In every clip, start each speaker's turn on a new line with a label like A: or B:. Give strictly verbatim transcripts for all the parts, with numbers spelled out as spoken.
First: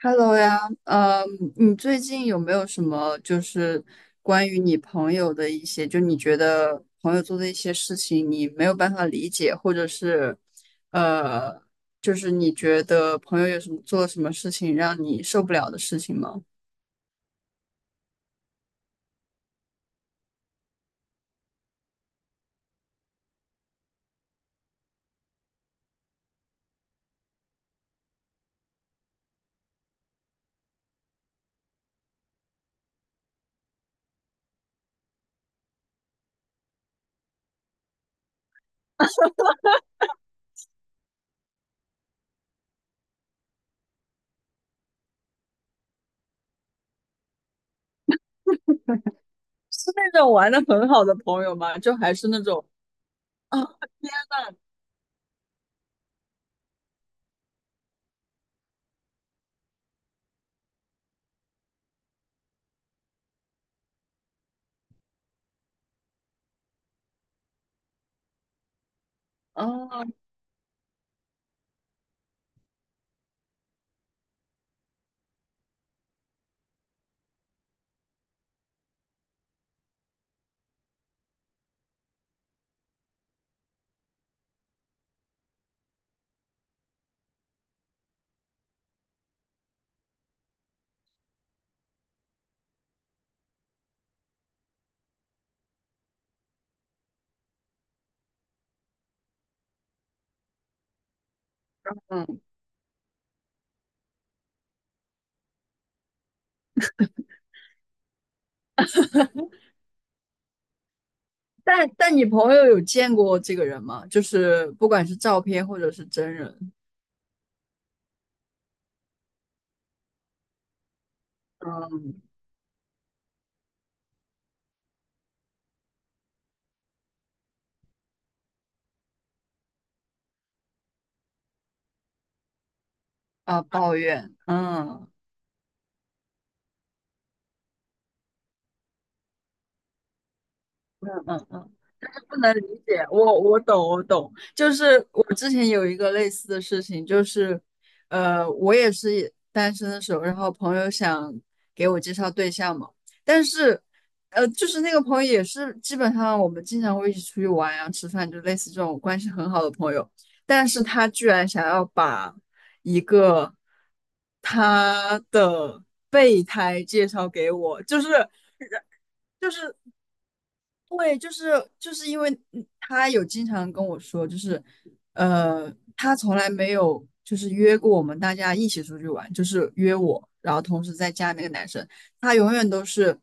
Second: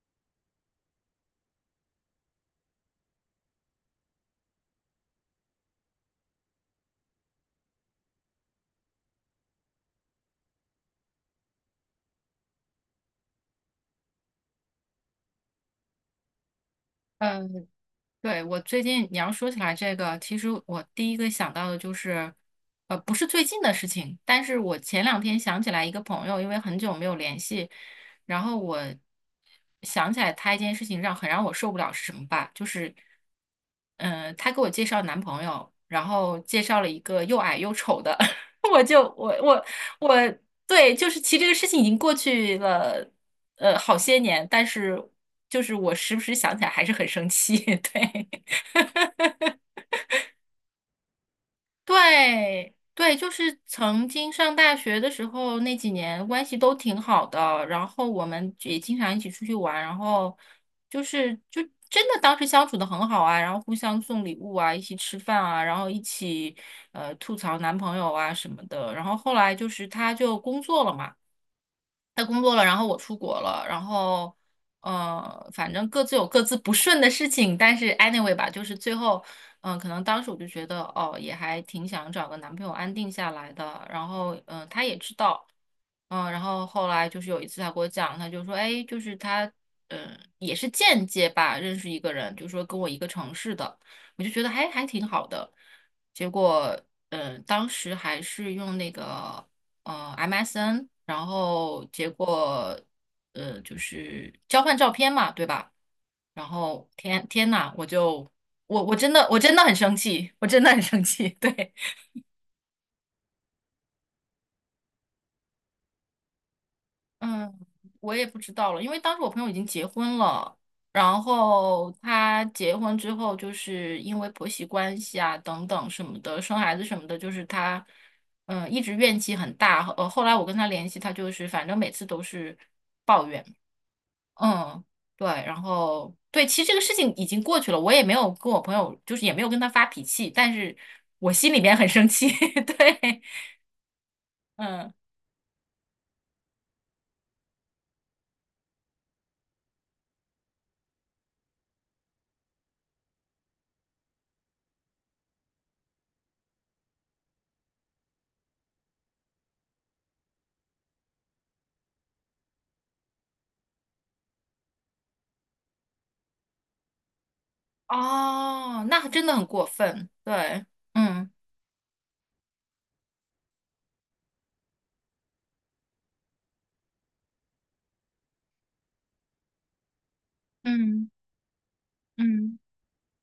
A: Hello 呀，呃，你最近有没有什么就是关于你朋友的一些，就你觉得朋友做的一些事情，你没有办法理解，或者是，呃，就是你觉得朋友有什么做了什么事情让你受不了的事情吗？
B: 嗯，对，我最近你要说起来这个，其实我第一个想到的就是，呃，不是最近的事情，但是我前两天想起来一个朋友，因为很久没有联系，然后我想起来他一件事情让很让我受不了是什么吧？就是，嗯、他给我介绍男朋友，然后介绍了一个又矮又丑的，我就我我我对，就是其实这个事情已经过去了，呃，好些年，但是。就是我时不时想起来还是很生气，对。
A: 是那种玩的很好的朋友吗？就还是那种
B: 对对，就
A: 啊，
B: 是曾
A: 天
B: 经上
A: 呐！
B: 大学的时候那几年关系都挺好的，然后我们也经常一起出去玩，然后就是就真的当时相处的很好啊，然后互相送礼物啊，一起吃饭啊，然后一起呃吐槽男朋友啊什么的，然后后来就是
A: 哦，
B: 他就工作了嘛。他工作了，然后我出国了，然后呃，反正各自有各自不顺的事情，但是 anyway 吧，就是最后，嗯、可能当时我就觉得，哦，也还挺想找个男朋友安定下来的，然后，嗯、他也知道，嗯、然后后来就是有一次他给我讲，他就说，哎，就是他，嗯、也是间接吧认识一个人，就说跟我一个城市的，我就觉得还还挺好的，结果，嗯、当时还是用那个。呃 M S N，然后结
A: 嗯，
B: 果呃就是交换照片嘛，对吧？然后天天呐，我就我我真的我真的很生气，我真的很生气。对，
A: 但但你朋友有见过这个人吗？就是不管是照片或者是真人，
B: 嗯，我也不知道了，因为当时我朋友已经结婚了，然后
A: 嗯，
B: 他结婚之后，就是因为婆媳关系啊等等什么的，生孩子什么的，就是他嗯一直怨气很大。呃，后来我跟他联系，他就是反正每次都是。抱怨。
A: 啊，抱怨，
B: 嗯，
A: 嗯。
B: 对，然后对，其实这个事情已经过去了，我也没有跟我朋友，就是也没有跟他发脾气，但是
A: 嗯
B: 我
A: 嗯
B: 心里
A: 嗯，
B: 面很生气。
A: 不能理 解，
B: 对，
A: 我我懂，我懂，就
B: 嗯，
A: 是我之前有一个类似的事情，就是，呃，我也是单身的时候，然后朋友想给我介绍对象嘛，但是，呃，就是那个朋友也是基本上我们经常会一起出去玩啊、吃饭，就类似这种关系很好的朋友，但是他居然想要把一个他的备胎介绍给我，就是
B: 哦，那真的很
A: 就
B: 过
A: 是。
B: 分。对，
A: 对，
B: 嗯
A: 就是就是因为嗯他有经常跟我说，就是呃，他从来没有就是约过我们大家一起出去玩，就是约我，然后同时
B: 嗯
A: 再加那个男生，他永
B: 嗯，
A: 远都是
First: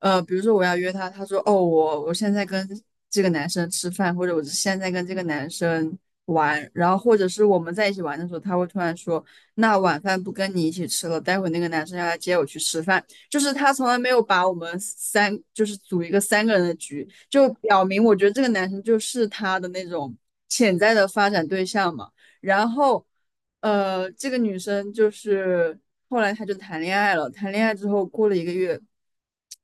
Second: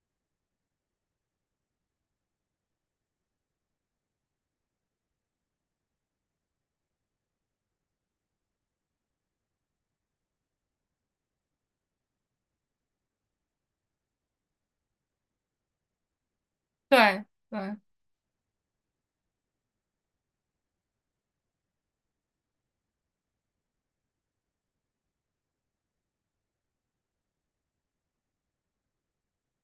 A: 呃，比如说我要约他，他说哦，我我现在跟这个男生吃饭，或者我现在跟这个男生玩，然后或者是我们在一起玩的时候，他会突然说，那晚饭不跟你一起吃了，待会那个男生要来接我去吃饭。就是他从来没有把我们三就是组一个三个人的局，
B: 对
A: 就
B: 对
A: 表明我觉得这个男生就是他的那种潜在的发展对象嘛。然后，呃，这个女生就是后来她就谈恋爱了，谈恋爱之后过了一个月，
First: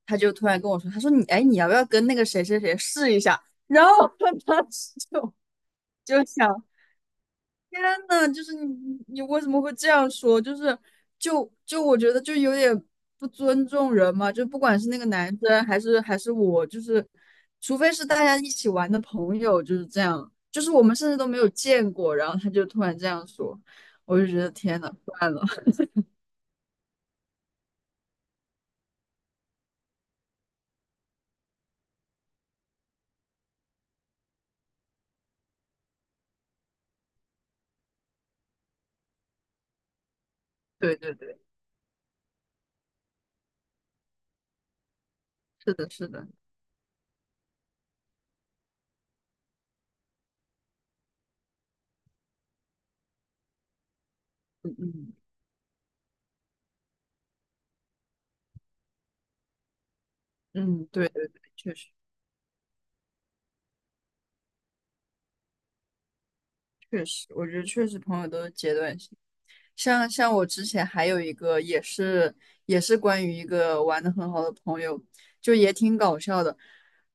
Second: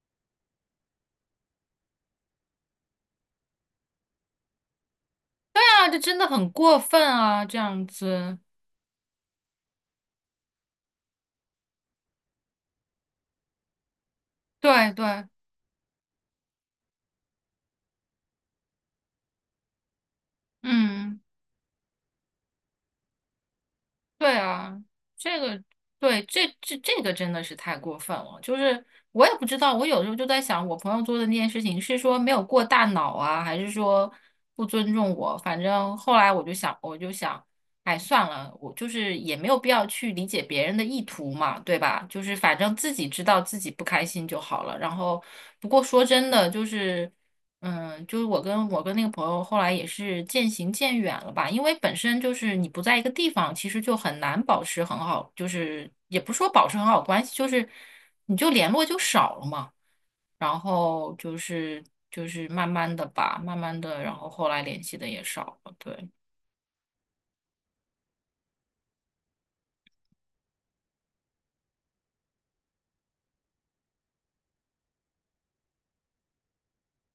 A: 他就突然跟我说，他说你哎你要不要跟那个谁谁谁试一下？然后 他当时就
B: 对啊，这真
A: 就
B: 的很
A: 想
B: 过分啊，这
A: 天
B: 样
A: 呐，
B: 子。
A: 就是你你为什么会这样说？就是就就我觉得就有点不尊重人嘛，就不管是
B: 对
A: 那个
B: 对，
A: 男生还是还是我，就是除非是大家一起玩的朋友，就是这样，就是我们甚至
B: 嗯。
A: 都没有见过，然后他就突然这样说，我就
B: 对
A: 觉得
B: 啊，
A: 天呐，算
B: 这
A: 了，
B: 个 对这这这个真的是太过分了。就是我也不知道，我有时候就在想，我朋友做的那件事情是说没有过大脑啊，还是说不尊重我？反正后来我就想，我就想，哎，算了，我就是也没有必要去理解别人的
A: 对
B: 意
A: 对
B: 图
A: 对，
B: 嘛，对吧？就是反正自己知道自己不开心就好了。然后，不
A: 是
B: 过
A: 的，
B: 说
A: 是的，
B: 真的，就是。嗯，就是我跟我跟那个朋友后来也是渐行渐远了吧，因为本身就是你不在一个地方，其实就很难保
A: 嗯
B: 持很
A: 嗯
B: 好，就是也不是说保持很好关系，就是你就联络就少了嘛。然
A: 嗯，对
B: 后
A: 对
B: 就
A: 对，确
B: 是
A: 实。
B: 就是慢慢的吧，慢慢的，然后后来联系的也少了，对。
A: 确实，我觉得确实朋友都是阶段性。像像我之前还有一个也是也是关于一个玩的很好的朋友，就也挺搞笑的，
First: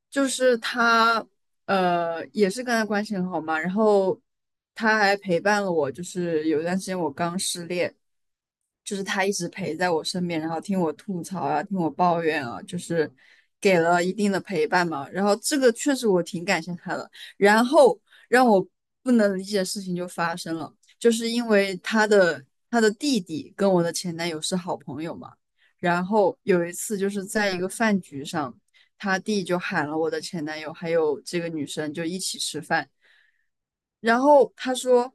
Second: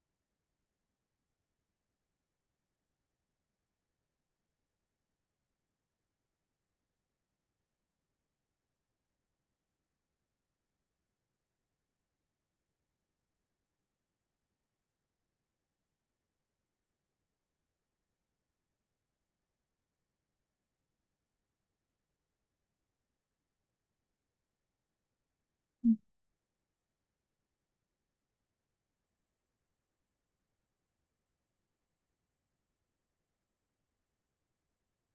A: 就是他呃也是跟他关系很好嘛，然后他还陪伴了我，就是有一段时间我刚失恋，就是他一直陪在我身边，然后听我吐槽啊，听我抱怨啊，就是给了一定的陪伴嘛，然后这个确实我挺感谢他的。然后让我不能理解的事情就发生了，就是因为他的他的弟弟跟我的前男友是好朋友嘛，然后有一次就是在一个饭局上，他弟就喊了我的前男友还有这个女生就一起吃饭，然后他说。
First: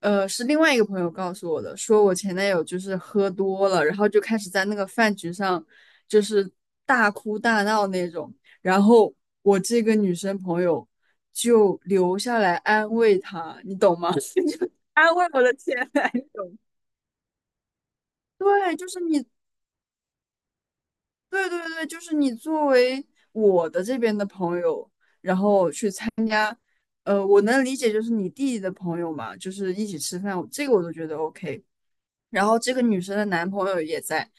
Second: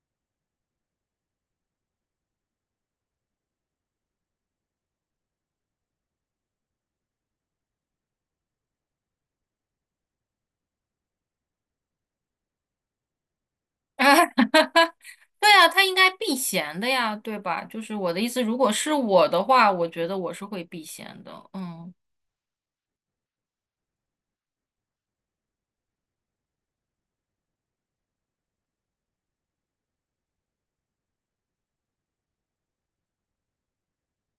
A: 呃，是另外一个朋友告诉我的，说我前男友就是喝多了，然后就开始在那个饭局上就是大哭大闹那种。然后我这个女生朋友就留下来安慰他，你懂吗？就 安慰我
B: 对
A: 的
B: 啊，
A: 前
B: 他应该
A: 男
B: 避
A: 友。
B: 嫌的呀，对吧？就是我的意思，如果
A: 对，就
B: 是
A: 是你，
B: 我的话，我觉得我是会避嫌的。
A: 对对对，
B: 嗯，
A: 就是你作为我的这边的朋友，呃，我能理解，就是你弟弟的朋友嘛，就是一起吃饭，这个我都觉得 OK。然后这个女生的男朋友也在，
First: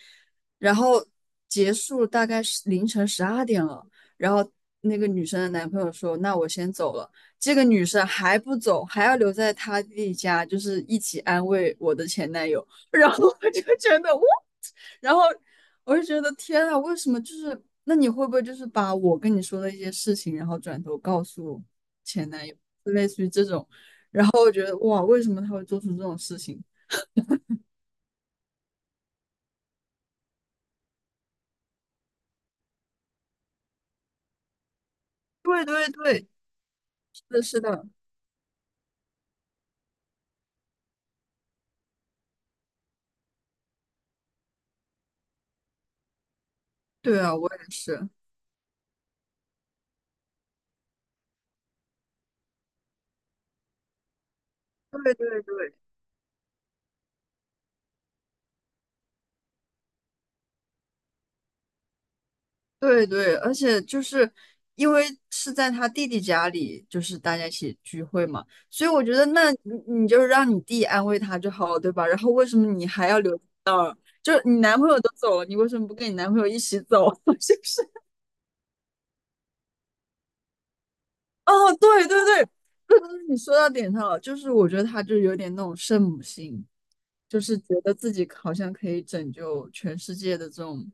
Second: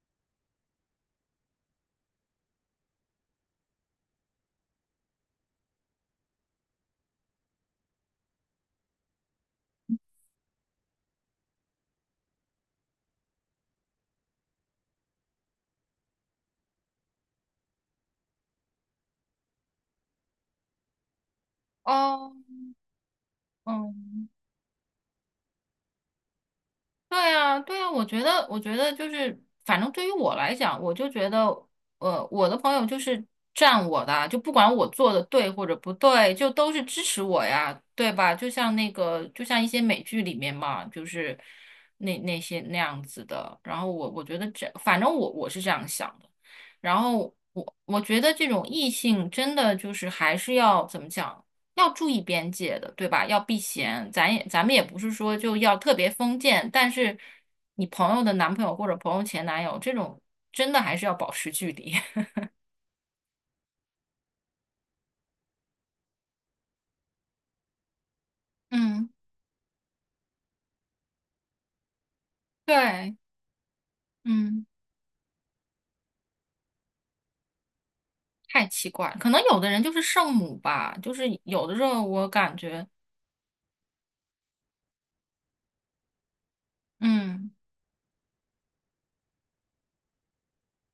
A: 然后结束大概是凌晨十二点了，然后那个女生的男朋友说：“那我先走了。”这个女生还不走，还要留在她弟弟家，就是一起安慰我的前男友。然后我就觉得，哇。然后我就觉得天啊，为什么就是那你会不会就是把我跟你说的一些事情，然后转头告诉前
B: 哦，
A: 男友，就类似于这种，
B: 嗯。
A: 然后我觉得哇，为什么他会做出这种事情？
B: 对啊，对啊，我觉得，我觉得就是，反正对于我来讲，我就觉得，呃，我的朋友就是站我的啊就不管我做的对或
A: 对
B: 者
A: 对
B: 不
A: 对，
B: 对，就都是支持
A: 是的，
B: 我
A: 是
B: 呀，
A: 的，
B: 对吧？就像那个，就像一些美剧里面嘛，就是那那些那样子的。然后我我觉得这，反正我我是这样想的。然
A: 对
B: 后
A: 啊，我也
B: 我我
A: 是，
B: 觉得这种异性真的就是还是要怎么讲，要注意边界的，对吧？要避嫌，咱也咱们也不是
A: 对
B: 说
A: 对
B: 就
A: 对
B: 要特别封建，但是你朋友的男朋友或者朋友前男友这种，真的还是要保持距离。
A: 对对，而且就是因为是在他弟弟家里，就是大家一起聚会嘛，所以我
B: 嗯，
A: 觉得那你你就让你弟安慰他就好了，对吧？然后为什么你还
B: 对，
A: 要留？就是你
B: 嗯，
A: 男朋友都走了，你为什么不跟你男朋友一起走？是不是？
B: 太奇怪了可能有的人就是圣母吧，就是
A: 哦，
B: 有的时候
A: 对对
B: 我
A: 对，
B: 感觉，
A: 对对对你说到点上了。就是我觉得他就有点那种圣母心，就
B: 嗯
A: 是觉得自己好像可以拯救全世界的这种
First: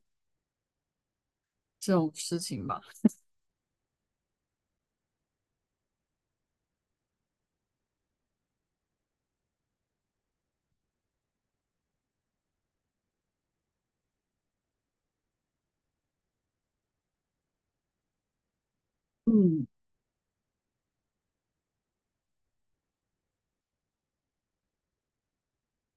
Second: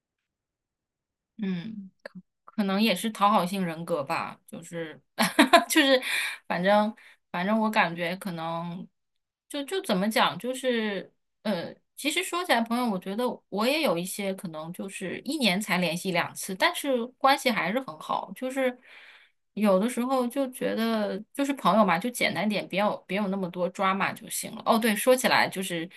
B: 嗯。
A: 这种事
B: 可
A: 情
B: 能
A: 吧。
B: 也是讨好性人格吧，就是 就是，反正反正我感觉可能就就怎么讲，就是呃，其实说起来，朋友，我觉得我也有一些可能就是一年才联系两次，但是关系还是很好，就是
A: 嗯，
B: 有的时候就觉得就是朋友嘛，就简单点，别有别有那么多 drama 就行了。哦，对，说起来就是。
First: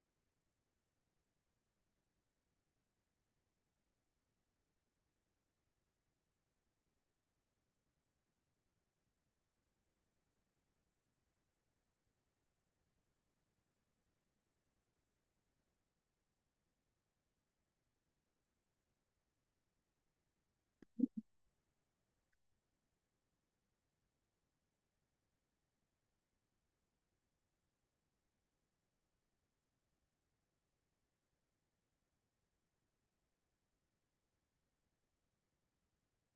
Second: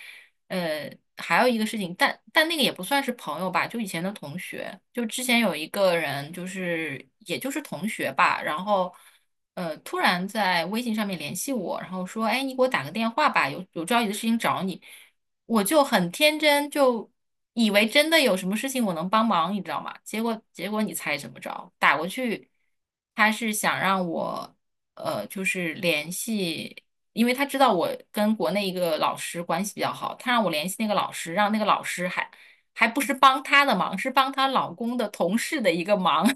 B: 呃，还有一个事情，但但那个也不算是朋友吧，就以前的同学，就之前有一个人，就是也就是同学吧，然后呃，突然在微信上面联系我，然后说，哎，你给我打个电话吧，有有着急的事情找你，我就很天真，就以为真的有什么事情我能帮忙，你知道吗？结果结果你猜怎么着？打过去，他是想让我呃，就是联系。因为他知道我跟国内一个老师关系比较好，他让我联系那个老师，让那个老师还还不是帮他的忙，是帮他老公的同事的一个忙，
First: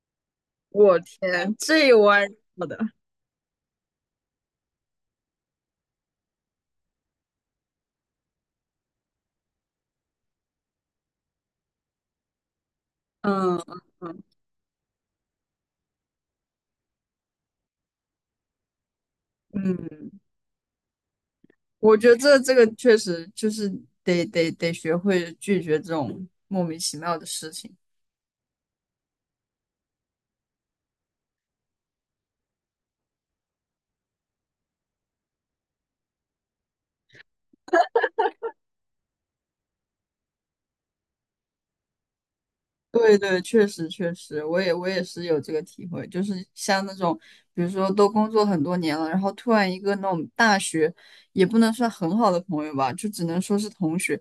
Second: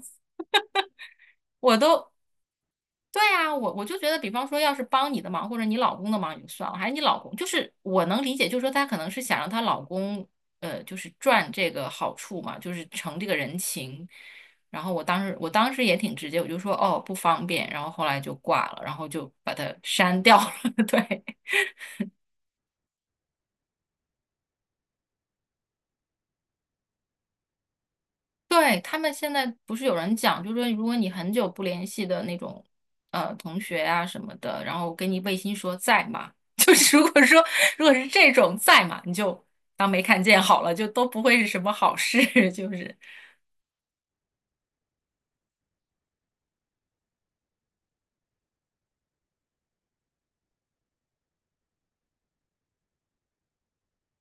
A: 我 天，
B: 我
A: 这
B: 都。
A: 玩意儿的，
B: 对啊，我我就觉得，比方说，要是帮你的忙或者你老公的忙也就算了，还是你老公，就是我能理解，就是说她可能是想让她老公，呃，就是赚这个好处嘛，就是成这个人
A: 嗯
B: 情。
A: 嗯
B: 然后我当时我当时也挺直接，我就说哦不方便，然后后来就挂了，然后就把它
A: 嗯，
B: 删掉了。对，
A: 我觉得这这个确实就是得得得学会拒绝这种莫名其妙的事情。
B: 对，他们现在不是有人讲，就是说如果你很久不联系的那种呃同学啊什么的，然后给你微信说在吗？就是如果说如果是这种在嘛，你就当没看见好了，就都不会是什么好事，就是
A: 对对，确实确实，我也我也是有这个体会，就是像那种，比如说都工作很多年了，然后突然一个那种大学，也不能算很好的朋友吧，就只能说是同学，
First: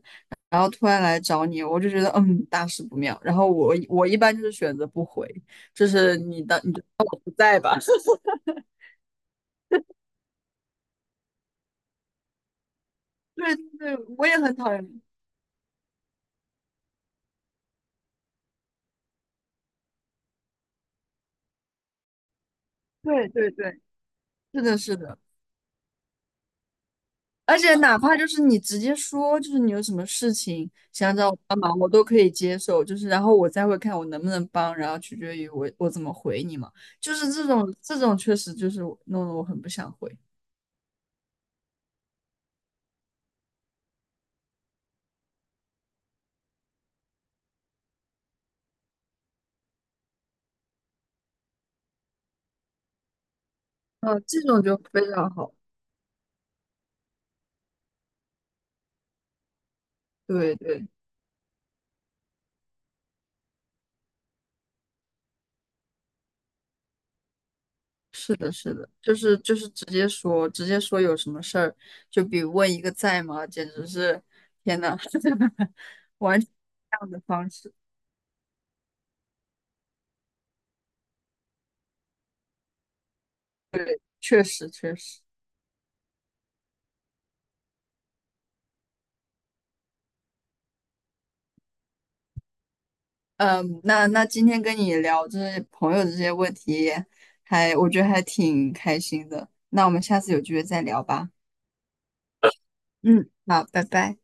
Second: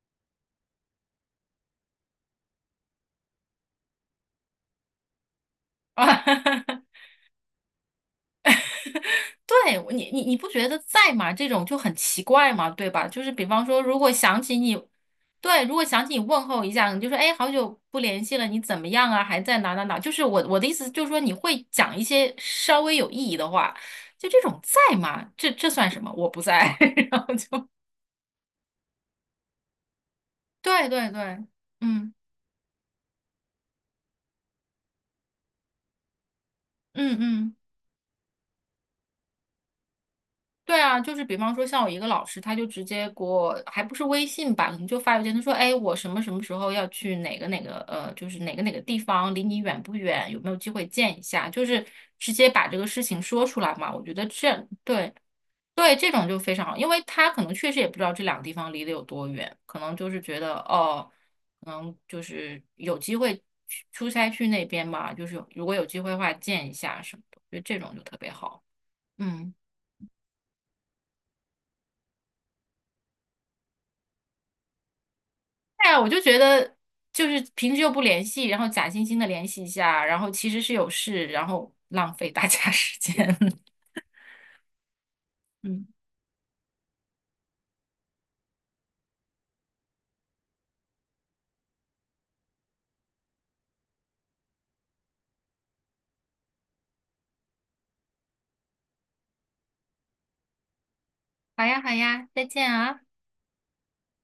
A: 然后突然来找你，我就觉得嗯，大事不妙。然后我我一般就是选择不回，就
B: 啊。
A: 是你的你就 不在吧。
B: 对你，你你不觉得在吗？这种就很奇怪嘛，对吧？就是比
A: 对
B: 方说，
A: 对
B: 如
A: 对，
B: 果
A: 我也
B: 想
A: 很
B: 起
A: 讨
B: 你，
A: 厌。
B: 对，如果想起你问候一下，你就说，哎，好久不联系了，你怎么样啊？还在哪哪哪？就是我我的意思就是说，你会讲一些稍微有意
A: 对
B: 义的
A: 对
B: 话，
A: 对，
B: 就这种
A: 是的，是
B: 在
A: 的。
B: 吗？这这算什么？我不在，然后
A: 而
B: 就
A: 且哪怕就是你直接说，就是你有什么事 情
B: 对对
A: 想找我
B: 对，
A: 帮忙，我都
B: 嗯
A: 可以接受。就是然后我再会看我能不能帮，然后取决于我我怎么回你嘛。就
B: 嗯
A: 是这
B: 嗯。
A: 种这种确实就是我弄得我很不想回。
B: 对啊，就是比方说像我一个老师，他就直接给我，还不是微信吧，可能就发邮件，他说，哎，我什么什么时候要去哪个哪个，呃，就是哪个哪个地方，离你远不远，有没有机会见一下，就是直接把这个事情说出来嘛。我觉
A: 嗯、
B: 得
A: 这
B: 这
A: 种就非
B: 对
A: 常好。
B: 对这种就非常好，因为他可能确实也不知道这两个地方离得有多远，可能就是觉
A: 对
B: 得
A: 对，
B: 哦，可能就是有机会去出差去那边嘛，就是有如果有机会的话见一下什么的，我觉得这种就特别
A: 是的，
B: 好。
A: 是的，就是
B: 嗯。
A: 就是直接说，直接说有什么事儿，就比问一个在吗，简直是天呐，
B: 对呀，我就觉
A: 完全不
B: 得
A: 一样的
B: 就是
A: 方式，
B: 平时又不联系，然后假惺惺的联系一下，然后其实是有事，然后浪费大家时间。
A: 确实确实。
B: 嗯，
A: 嗯，那那今天跟你聊这些朋友的这些问题还，我觉得还挺开心的。那我们下次有机会再聊吧。
B: 好呀，好呀，再见啊。
A: 嗯，好，拜拜。